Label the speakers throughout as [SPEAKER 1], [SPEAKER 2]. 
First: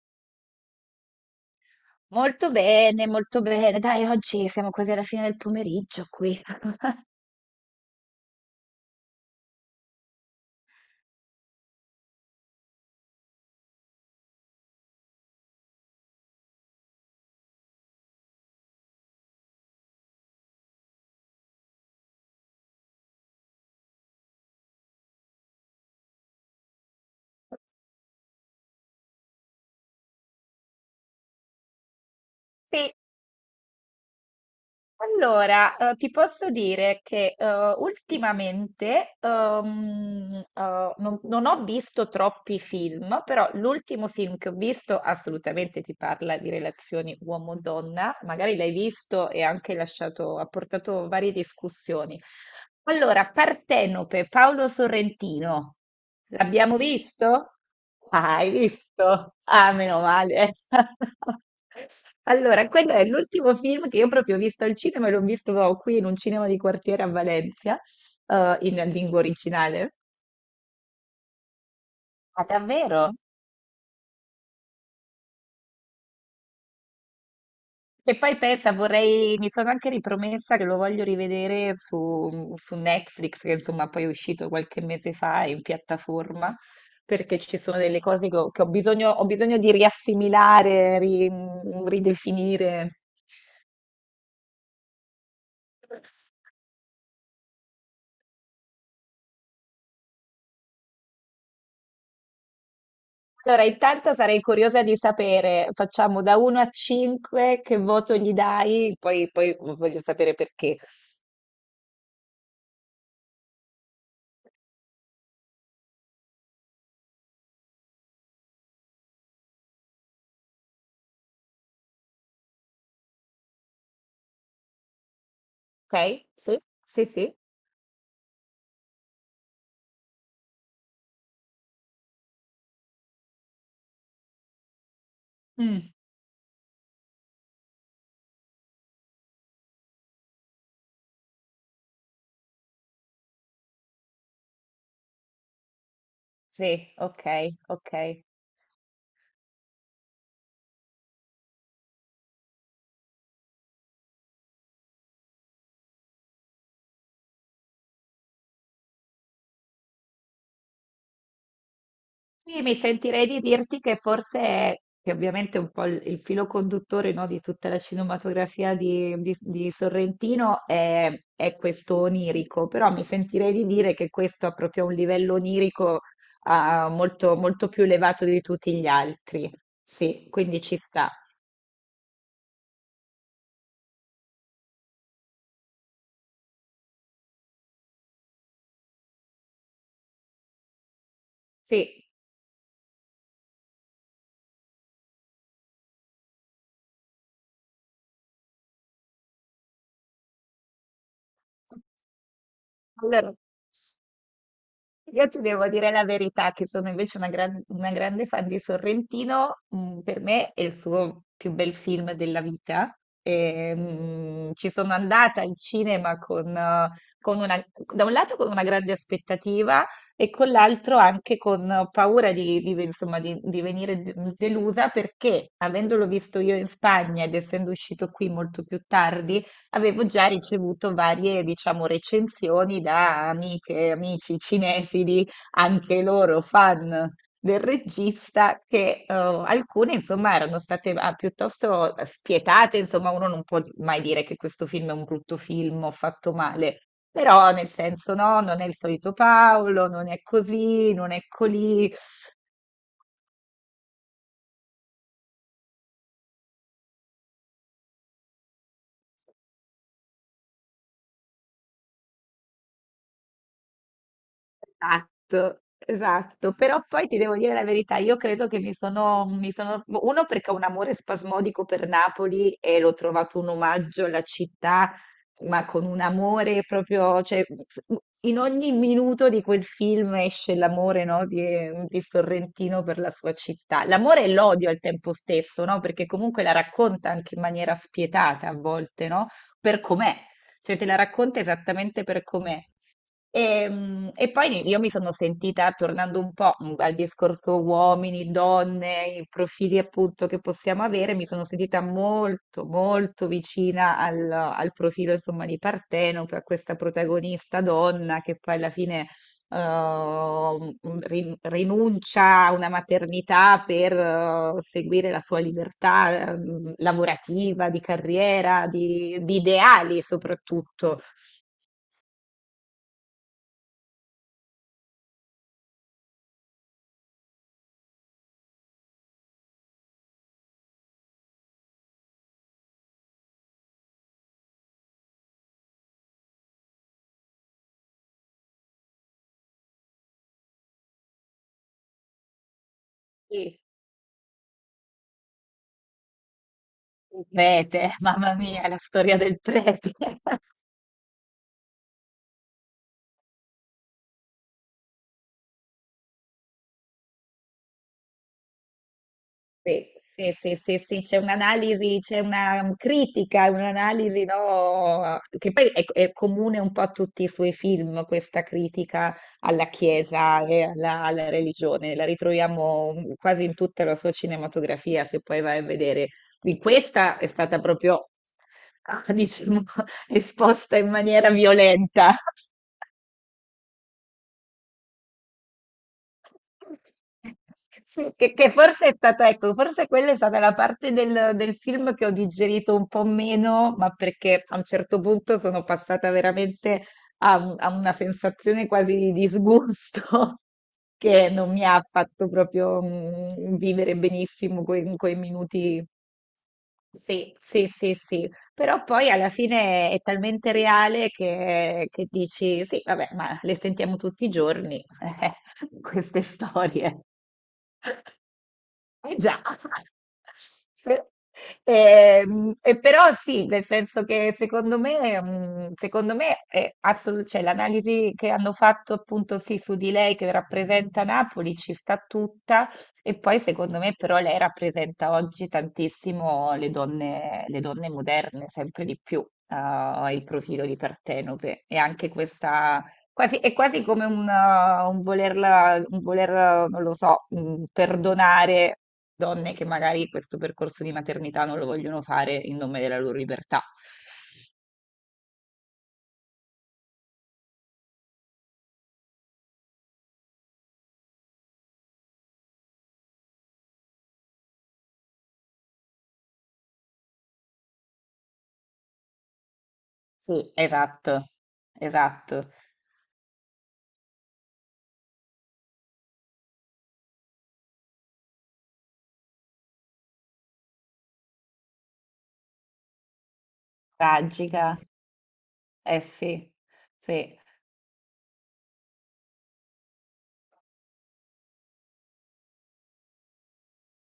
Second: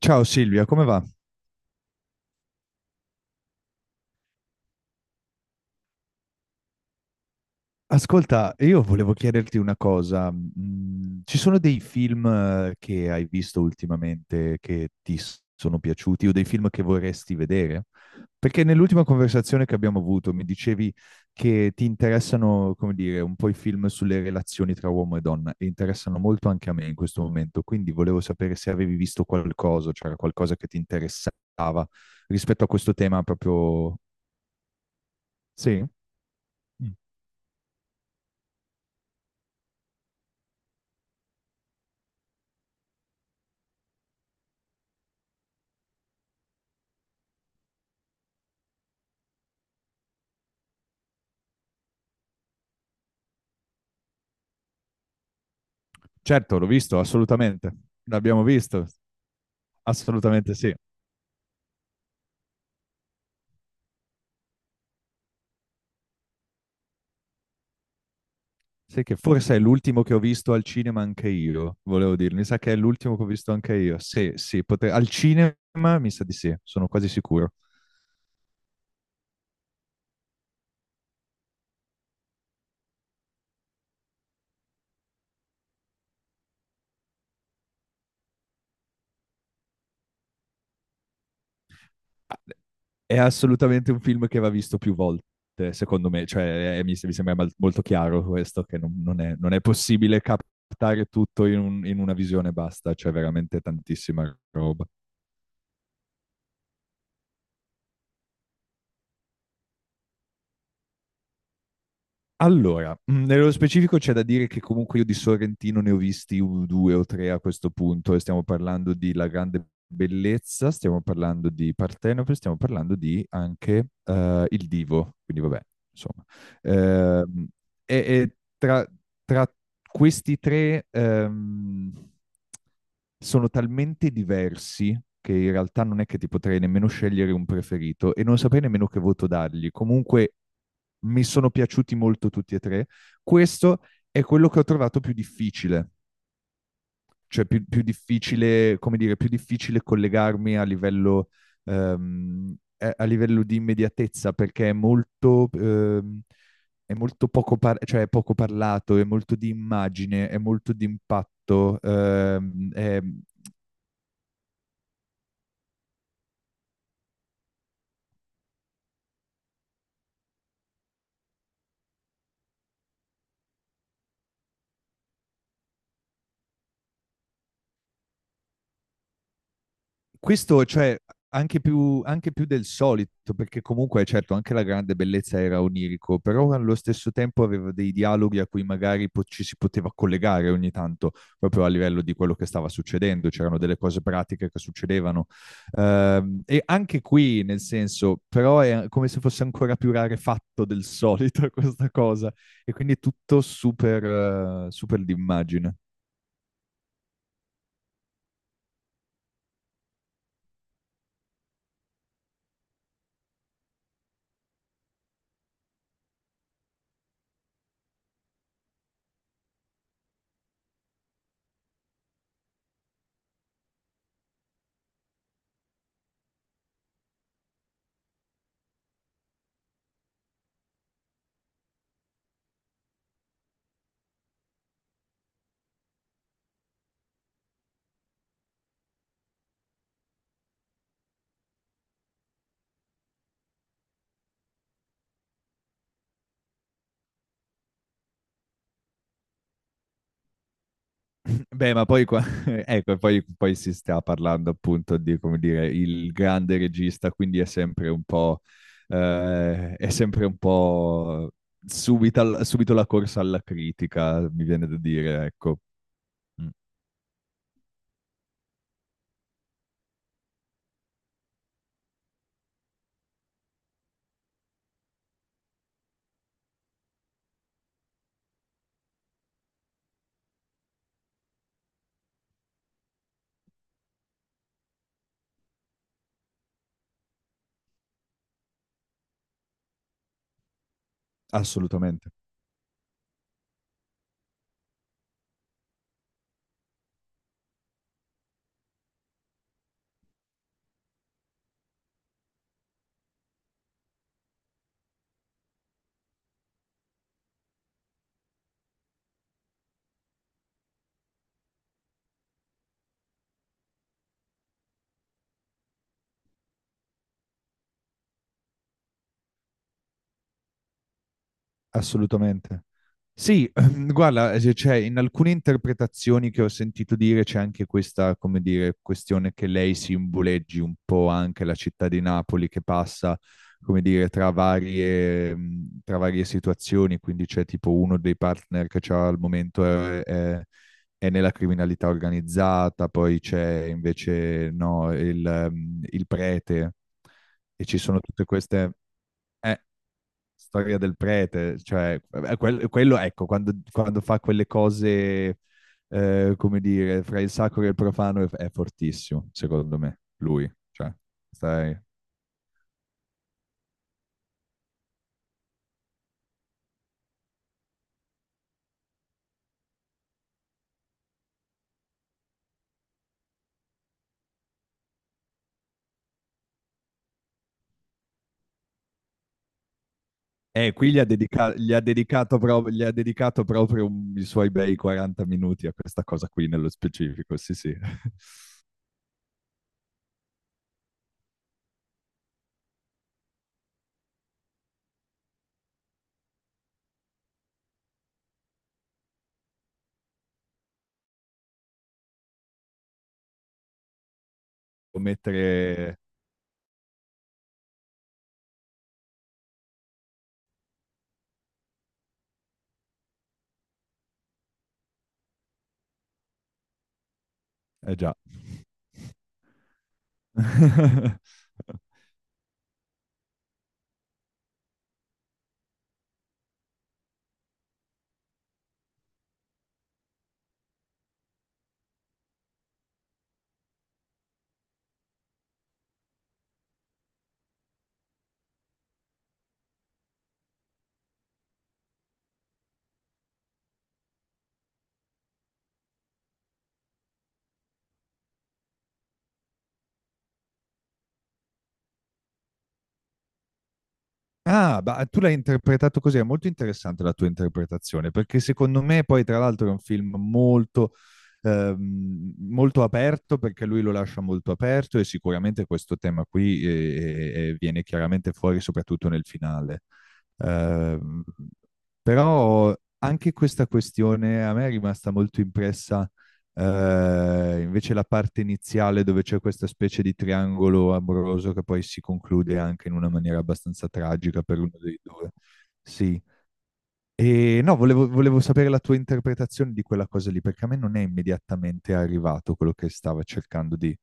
[SPEAKER 1] Ciao Silvia, come va?
[SPEAKER 2] Molto bene, molto bene. Dai, oggi siamo quasi alla fine del pomeriggio qui.
[SPEAKER 1] Ascolta, io volevo chiederti una cosa. Ci sono dei film che hai visto ultimamente che sono piaciuti o dei film che vorresti vedere? Perché nell'ultima conversazione che abbiamo avuto mi dicevi che ti interessano, come dire, un po' i film sulle relazioni tra uomo e donna e interessano molto anche a me in questo momento, quindi volevo sapere se avevi visto qualcosa, c'era qualcosa che ti interessava rispetto a
[SPEAKER 2] Sì,
[SPEAKER 1] questo tema proprio.
[SPEAKER 2] allora
[SPEAKER 1] Sì?
[SPEAKER 2] ti posso dire che ultimamente non ho visto troppi film, però l'ultimo film che ho visto assolutamente ti parla di relazioni uomo-donna, magari l'hai visto e anche lasciato, ha portato varie discussioni. Allora, Partenope, Paolo Sorrentino,
[SPEAKER 1] Certo, l'ho
[SPEAKER 2] l'abbiamo
[SPEAKER 1] visto,
[SPEAKER 2] visto?
[SPEAKER 1] assolutamente.
[SPEAKER 2] Ah,
[SPEAKER 1] L'abbiamo
[SPEAKER 2] hai
[SPEAKER 1] visto,
[SPEAKER 2] visto? Ah, meno male.
[SPEAKER 1] assolutamente sì.
[SPEAKER 2] Allora, quello è l'ultimo film che io proprio ho visto al cinema e l'ho visto qui in un cinema di quartiere a Valencia, in
[SPEAKER 1] Sai che
[SPEAKER 2] lingua
[SPEAKER 1] forse è
[SPEAKER 2] originale.
[SPEAKER 1] l'ultimo che ho visto al cinema anche io, volevo dire.
[SPEAKER 2] Ah,
[SPEAKER 1] Mi sa che è
[SPEAKER 2] davvero?
[SPEAKER 1] l'ultimo che ho visto anche io. Sì, sì, al cinema mi sa di sì, sono quasi sicuro.
[SPEAKER 2] E poi pensa, vorrei, mi sono anche ripromessa che lo voglio rivedere su Netflix, che insomma poi è uscito qualche mese fa in piattaforma, perché ci sono delle cose che ho bisogno di riassimilare,
[SPEAKER 1] Ah,
[SPEAKER 2] ridefinire.
[SPEAKER 1] è assolutamente un film che va visto più volte, secondo me. Cioè, mi sembra molto chiaro questo, che non è, non è possibile captare tutto in una visione basta. C'è veramente
[SPEAKER 2] Allora, intanto
[SPEAKER 1] tantissima
[SPEAKER 2] sarei curiosa
[SPEAKER 1] roba.
[SPEAKER 2] di sapere, facciamo da 1 a 5, che voto gli dai? Poi, poi voglio sapere perché.
[SPEAKER 1] Allora, nello specifico c'è da dire che comunque io di Sorrentino ne ho visti due o tre a questo punto e stiamo parlando di La Grande Bellezza, stiamo parlando di Partenope, stiamo parlando di anche Il Divo, quindi vabbè, insomma.
[SPEAKER 2] Ok? Sì? Sì, sì.
[SPEAKER 1] Ehm, e tra, tra questi tre, sono talmente diversi che in
[SPEAKER 2] Mm,
[SPEAKER 1] realtà non è che ti potrei nemmeno scegliere un preferito e non saprei nemmeno che voto dargli. Comunque mi sono piaciuti molto tutti e tre. Questo è quello che ho trovato più difficile,
[SPEAKER 2] sì,
[SPEAKER 1] cioè
[SPEAKER 2] ok,
[SPEAKER 1] più
[SPEAKER 2] ok.
[SPEAKER 1] difficile, come dire, più difficile collegarmi a livello di immediatezza perché è molto è molto poco, cioè è poco parlato, è molto di immagine, è molto di impatto,
[SPEAKER 2] Sì, mi sentirei di dirti che forse è, che ovviamente è un po' il filo conduttore, no, di tutta la cinematografia di Sorrentino è questo onirico, però mi sentirei di dire che questo ha proprio un livello onirico, molto, molto più elevato di tutti gli altri. Sì, quindi
[SPEAKER 1] questo,
[SPEAKER 2] ci
[SPEAKER 1] cioè,
[SPEAKER 2] sta.
[SPEAKER 1] anche più del solito, perché comunque, certo, anche la grande bellezza era onirico, però allo stesso tempo aveva dei dialoghi a cui magari ci si poteva collegare ogni tanto, proprio a livello
[SPEAKER 2] Sì.
[SPEAKER 1] di quello che stava succedendo, c'erano delle cose pratiche che succedevano. E anche qui, nel senso, però è come se fosse ancora più rarefatto del solito questa cosa, e quindi è
[SPEAKER 2] Allora,
[SPEAKER 1] tutto super, super
[SPEAKER 2] io ti devo
[SPEAKER 1] d'immagine.
[SPEAKER 2] dire la verità, che sono invece una, una grande fan di Sorrentino, mm, per me è il suo più bel film della vita. E, mm, ci sono andata al cinema con una, da un lato con una grande aspettativa e con l'altro anche con paura insomma, di venire delusa perché avendolo visto io in Spagna ed essendo uscito qui molto più tardi, avevo già ricevuto varie, diciamo, recensioni da amiche, amici cinefili, anche loro fan del regista, che alcune, insomma, erano state piuttosto spietate, insomma, uno non può mai dire che questo film è un brutto film o fatto male, però nel senso no, non è il solito Paolo, non è così, non è
[SPEAKER 1] Beh, ma
[SPEAKER 2] colì.
[SPEAKER 1] poi qua, ecco, poi si sta parlando appunto di, come dire, il grande regista, quindi è sempre un po', eh, è sempre un po' subito la corsa alla critica, mi viene da dire, ecco.
[SPEAKER 2] Esatto,
[SPEAKER 1] Mm,
[SPEAKER 2] esatto, però poi ti devo dire la verità, io credo che uno perché ho un amore spasmodico per Napoli e l'ho trovato un omaggio alla città, ma con un amore proprio, cioè, in ogni minuto di quel film esce l'amore, no, di Sorrentino per la sua città, l'amore e l'odio al tempo stesso, no, perché comunque la racconta anche in maniera spietata a volte, no, per com'è, cioè te la racconta esattamente
[SPEAKER 1] assolutamente.
[SPEAKER 2] per com'è. E, mm, e poi io mi sono sentita, tornando un po' mm, al discorso uomini, donne, i profili appunto che possiamo avere, mi sono sentita molto, molto vicina al profilo insomma di Partenope, a questa protagonista donna che poi alla fine rinuncia a una maternità per seguire la sua libertà lavorativa, di carriera, di ideali soprattutto.
[SPEAKER 1] Assolutamente. Sì, guarda, cioè, in alcune interpretazioni che ho sentito dire c'è anche questa, come dire, questione che lei simboleggi un po' anche la città di Napoli che passa, come dire, tra varie situazioni, quindi c'è tipo uno dei partner che c'ha al momento è nella criminalità organizzata, poi c'è invece no, il prete
[SPEAKER 2] Il
[SPEAKER 1] e ci
[SPEAKER 2] prete,
[SPEAKER 1] sono tutte
[SPEAKER 2] mamma mia,
[SPEAKER 1] queste
[SPEAKER 2] la storia del
[SPEAKER 1] eh,
[SPEAKER 2] prete.
[SPEAKER 1] storia del prete, cioè, quello, ecco, quando fa quelle cose, come dire, fra il sacro e il profano è fortissimo, secondo
[SPEAKER 2] Sì,
[SPEAKER 1] me,
[SPEAKER 2] sì,
[SPEAKER 1] lui.
[SPEAKER 2] sì, sì,
[SPEAKER 1] Cioè,
[SPEAKER 2] sì, c'è
[SPEAKER 1] stai.
[SPEAKER 2] un'analisi, c'è una critica, un'analisi, no, che poi è comune un po' a tutti i suoi film, questa critica alla Chiesa e alla, alla religione, la ritroviamo mm, quasi in tutta la sua cinematografia, se poi vai a vedere. In questa è stata proprio, diciamo, esposta in
[SPEAKER 1] Qui
[SPEAKER 2] maniera violenta.
[SPEAKER 1] gli ha dedicato proprio i suoi bei 40 minuti a questa cosa qui nello specifico, sì, sì.
[SPEAKER 2] Sì, che forse è stata, ecco, forse quella è stata la parte del film che ho digerito un po' meno, ma perché a un certo punto sono passata veramente a una sensazione quasi di disgusto che non mi ha fatto proprio mm, vivere benissimo
[SPEAKER 1] Può
[SPEAKER 2] quei minuti
[SPEAKER 1] mettere.
[SPEAKER 2] sì, sì, sì, sì, però poi alla fine è talmente reale che dici, sì, vabbè, ma le sentiamo tutti i giorni, eh, queste storie.
[SPEAKER 1] Eh già.
[SPEAKER 2] Eh già, Per- e però sì, nel senso che secondo me, mm, secondo me è cioè, l'analisi che hanno fatto appunto sì su di lei che rappresenta Napoli ci sta tutta e poi secondo me però lei rappresenta oggi tantissimo le donne moderne, sempre di più, il profilo di Partenope e anche questa... Quasi, è quasi come un volerla, non lo so, mm, perdonare donne che magari questo percorso di maternità non lo vogliono fare in nome della loro libertà.
[SPEAKER 1] Ah, ma tu l'hai interpretato così, è molto interessante la tua interpretazione, perché secondo me poi tra l'altro è un film molto, molto aperto, perché lui lo lascia molto aperto e sicuramente questo tema qui viene chiaramente fuori soprattutto nel finale.
[SPEAKER 2] Sì,
[SPEAKER 1] Ehm,
[SPEAKER 2] esatto, esatto.
[SPEAKER 1] però anche questa questione a me è rimasta molto impressa invece la parte iniziale dove c'è questa specie di triangolo amoroso che poi si conclude anche in una maniera abbastanza tragica per uno
[SPEAKER 2] Tragica,
[SPEAKER 1] dei due.
[SPEAKER 2] eh
[SPEAKER 1] Sì.
[SPEAKER 2] sì, sì.
[SPEAKER 1] E no, volevo sapere la tua interpretazione di quella cosa lì, perché a me non è immediatamente arrivato quello che stava cercando di.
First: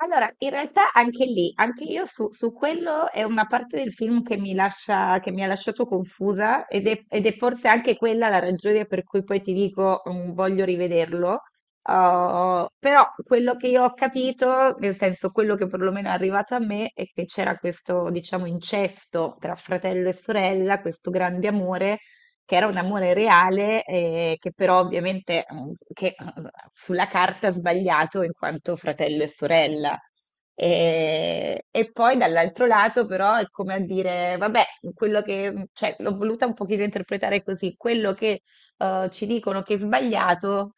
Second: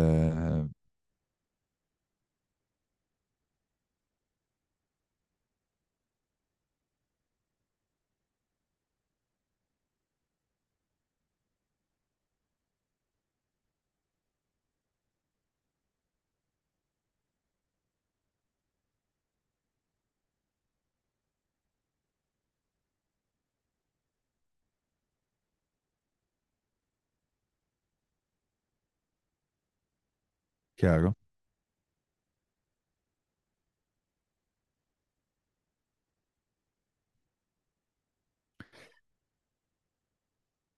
[SPEAKER 2] Allora, in realtà anche lì, anche io su quello è una parte del film che mi ha lasciato confusa ed è forse anche quella la ragione per cui poi ti dico mm, voglio rivederlo. Però quello che io ho capito, nel senso quello che perlomeno è arrivato a me, è che c'era questo, diciamo, incesto tra fratello e sorella, questo grande amore che era un amore reale, che però ovviamente sulla carta ha sbagliato in quanto fratello e sorella.
[SPEAKER 1] Chiaro?
[SPEAKER 2] E poi dall'altro lato, però, è come a dire: vabbè, quello che, mm, cioè, l'ho voluta un pochino interpretare così, quello che ci dicono che è sbagliato,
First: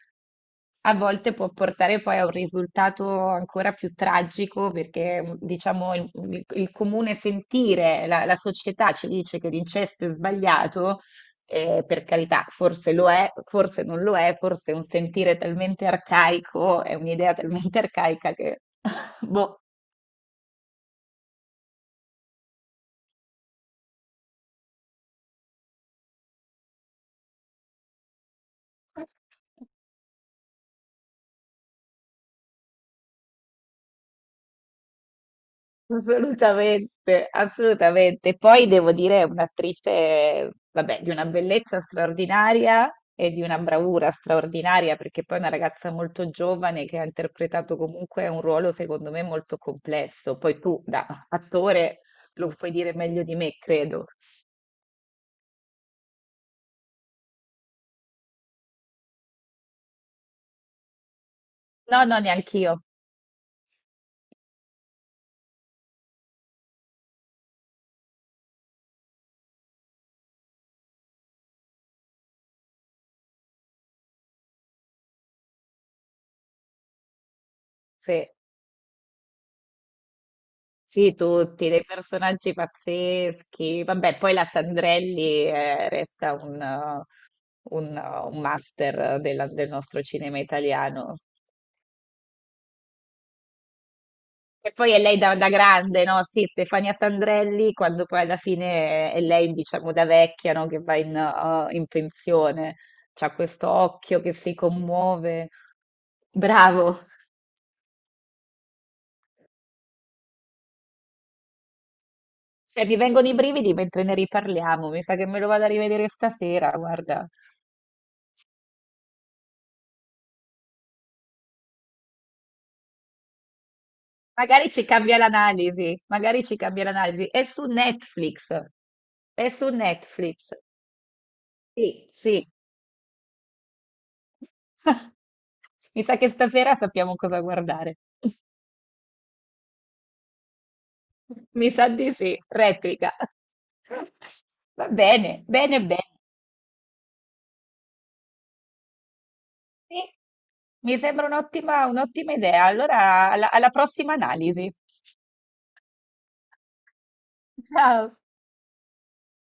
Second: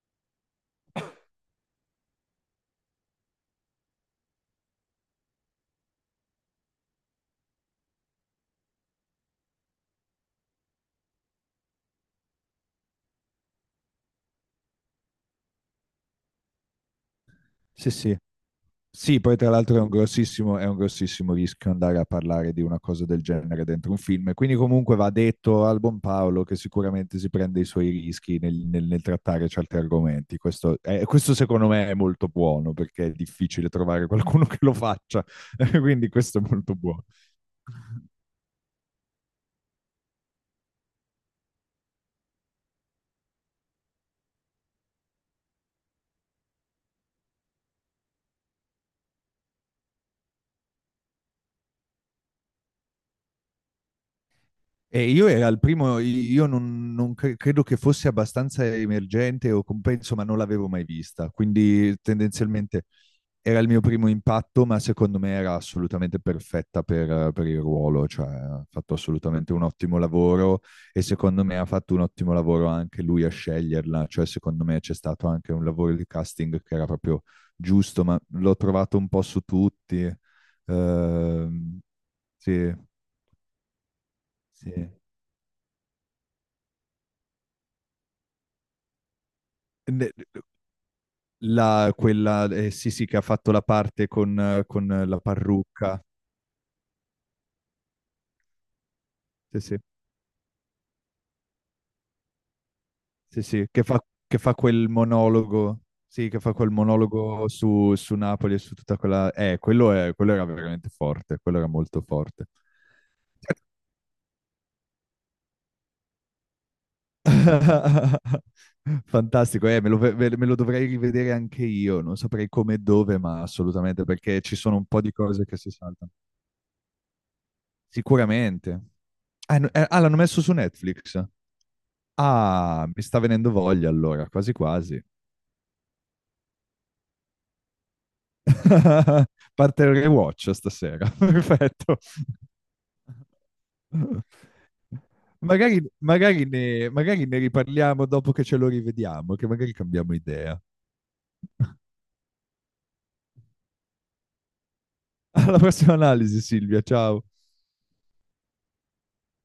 [SPEAKER 2] a volte può portare poi a un risultato ancora più tragico, perché diciamo il comune sentire, la società ci dice che l'incesto è sbagliato, per carità, forse lo è, forse non lo è, forse è un sentire talmente arcaico, è un'idea talmente
[SPEAKER 1] Sì, sì,
[SPEAKER 2] arcaica che,
[SPEAKER 1] sì, poi tra
[SPEAKER 2] boh,
[SPEAKER 1] l'altro è un grossissimo rischio andare a parlare di una cosa del genere dentro un film, quindi comunque va detto al buon Paolo che sicuramente si prende i suoi rischi nel trattare certi argomenti. Questo, questo secondo me è molto buono perché è difficile trovare qualcuno che lo faccia, quindi questo è molto buono.
[SPEAKER 2] assolutamente, assolutamente. Poi devo dire, è un'attrice, vabbè, di una bellezza straordinaria e di una bravura straordinaria, perché poi è una ragazza molto giovane che ha interpretato comunque un ruolo, secondo me, molto complesso. Poi tu, da attore, lo puoi dire meglio di me, credo.
[SPEAKER 1] E io era il primo, io non credo che fosse abbastanza emergente o compenso, ma non l'avevo mai vista, quindi
[SPEAKER 2] No, no, neanch'io.
[SPEAKER 1] tendenzialmente. Era il mio primo impatto, ma secondo me era assolutamente perfetta per il ruolo, cioè ha fatto assolutamente un ottimo lavoro e secondo me ha fatto un ottimo lavoro anche lui a sceglierla, cioè secondo me c'è stato anche un lavoro di casting che era proprio giusto, ma
[SPEAKER 2] Sì.
[SPEAKER 1] l'ho trovato un po' su tutti.
[SPEAKER 2] Sì, tutti,
[SPEAKER 1] Ehm,
[SPEAKER 2] dei personaggi
[SPEAKER 1] sì,
[SPEAKER 2] pazzeschi. Vabbè, poi la
[SPEAKER 1] sì.
[SPEAKER 2] Sandrelli resta un master del nostro
[SPEAKER 1] Ne-
[SPEAKER 2] cinema italiano.
[SPEAKER 1] la, quella, sì, sì, che ha fatto la parte
[SPEAKER 2] E
[SPEAKER 1] con
[SPEAKER 2] poi è lei
[SPEAKER 1] la
[SPEAKER 2] da
[SPEAKER 1] parrucca.
[SPEAKER 2] grande, no? Sì, Stefania Sandrelli, quando poi alla fine è lei,
[SPEAKER 1] Sì, sì.
[SPEAKER 2] diciamo, da vecchia, no? Che va in pensione. C'ha
[SPEAKER 1] Sì, sì,
[SPEAKER 2] questo
[SPEAKER 1] che
[SPEAKER 2] occhio che
[SPEAKER 1] che
[SPEAKER 2] si
[SPEAKER 1] fa quel
[SPEAKER 2] commuove.
[SPEAKER 1] monologo, sì, che fa quel
[SPEAKER 2] Bravo!
[SPEAKER 1] monologo su, su Napoli e su tutta quella. Quello, quello era veramente forte, quello era molto forte.
[SPEAKER 2] Cioè, mi vengono i brividi mentre ne riparliamo. Mi sa che me lo vado a rivedere stasera, guarda.
[SPEAKER 1] Fantastico, me lo dovrei rivedere anche io, non saprei come e dove, ma assolutamente, perché ci
[SPEAKER 2] Magari
[SPEAKER 1] sono
[SPEAKER 2] ci
[SPEAKER 1] un po' di
[SPEAKER 2] cambia
[SPEAKER 1] cose che si
[SPEAKER 2] l'analisi,
[SPEAKER 1] saltano.
[SPEAKER 2] magari ci cambia l'analisi. È su Netflix.
[SPEAKER 1] Sicuramente.
[SPEAKER 2] È su
[SPEAKER 1] Ah, l'hanno messo
[SPEAKER 2] Netflix.
[SPEAKER 1] su Netflix.
[SPEAKER 2] Sì, sì.
[SPEAKER 1] Ah, mi sta venendo voglia allora, quasi quasi.
[SPEAKER 2] Mi sa che stasera sappiamo cosa guardare.
[SPEAKER 1] Parte il rewatch stasera,
[SPEAKER 2] Mi sa
[SPEAKER 1] perfetto.
[SPEAKER 2] di sì, replica. Va bene,
[SPEAKER 1] Magari,
[SPEAKER 2] bene, bene.
[SPEAKER 1] magari ne riparliamo dopo che ce lo rivediamo, che magari
[SPEAKER 2] Sì,
[SPEAKER 1] cambiamo idea.
[SPEAKER 2] mi sembra un'ottima idea. Allora, alla prossima analisi.
[SPEAKER 1] Alla prossima analisi, Silvia, ciao.
[SPEAKER 2] Ciao.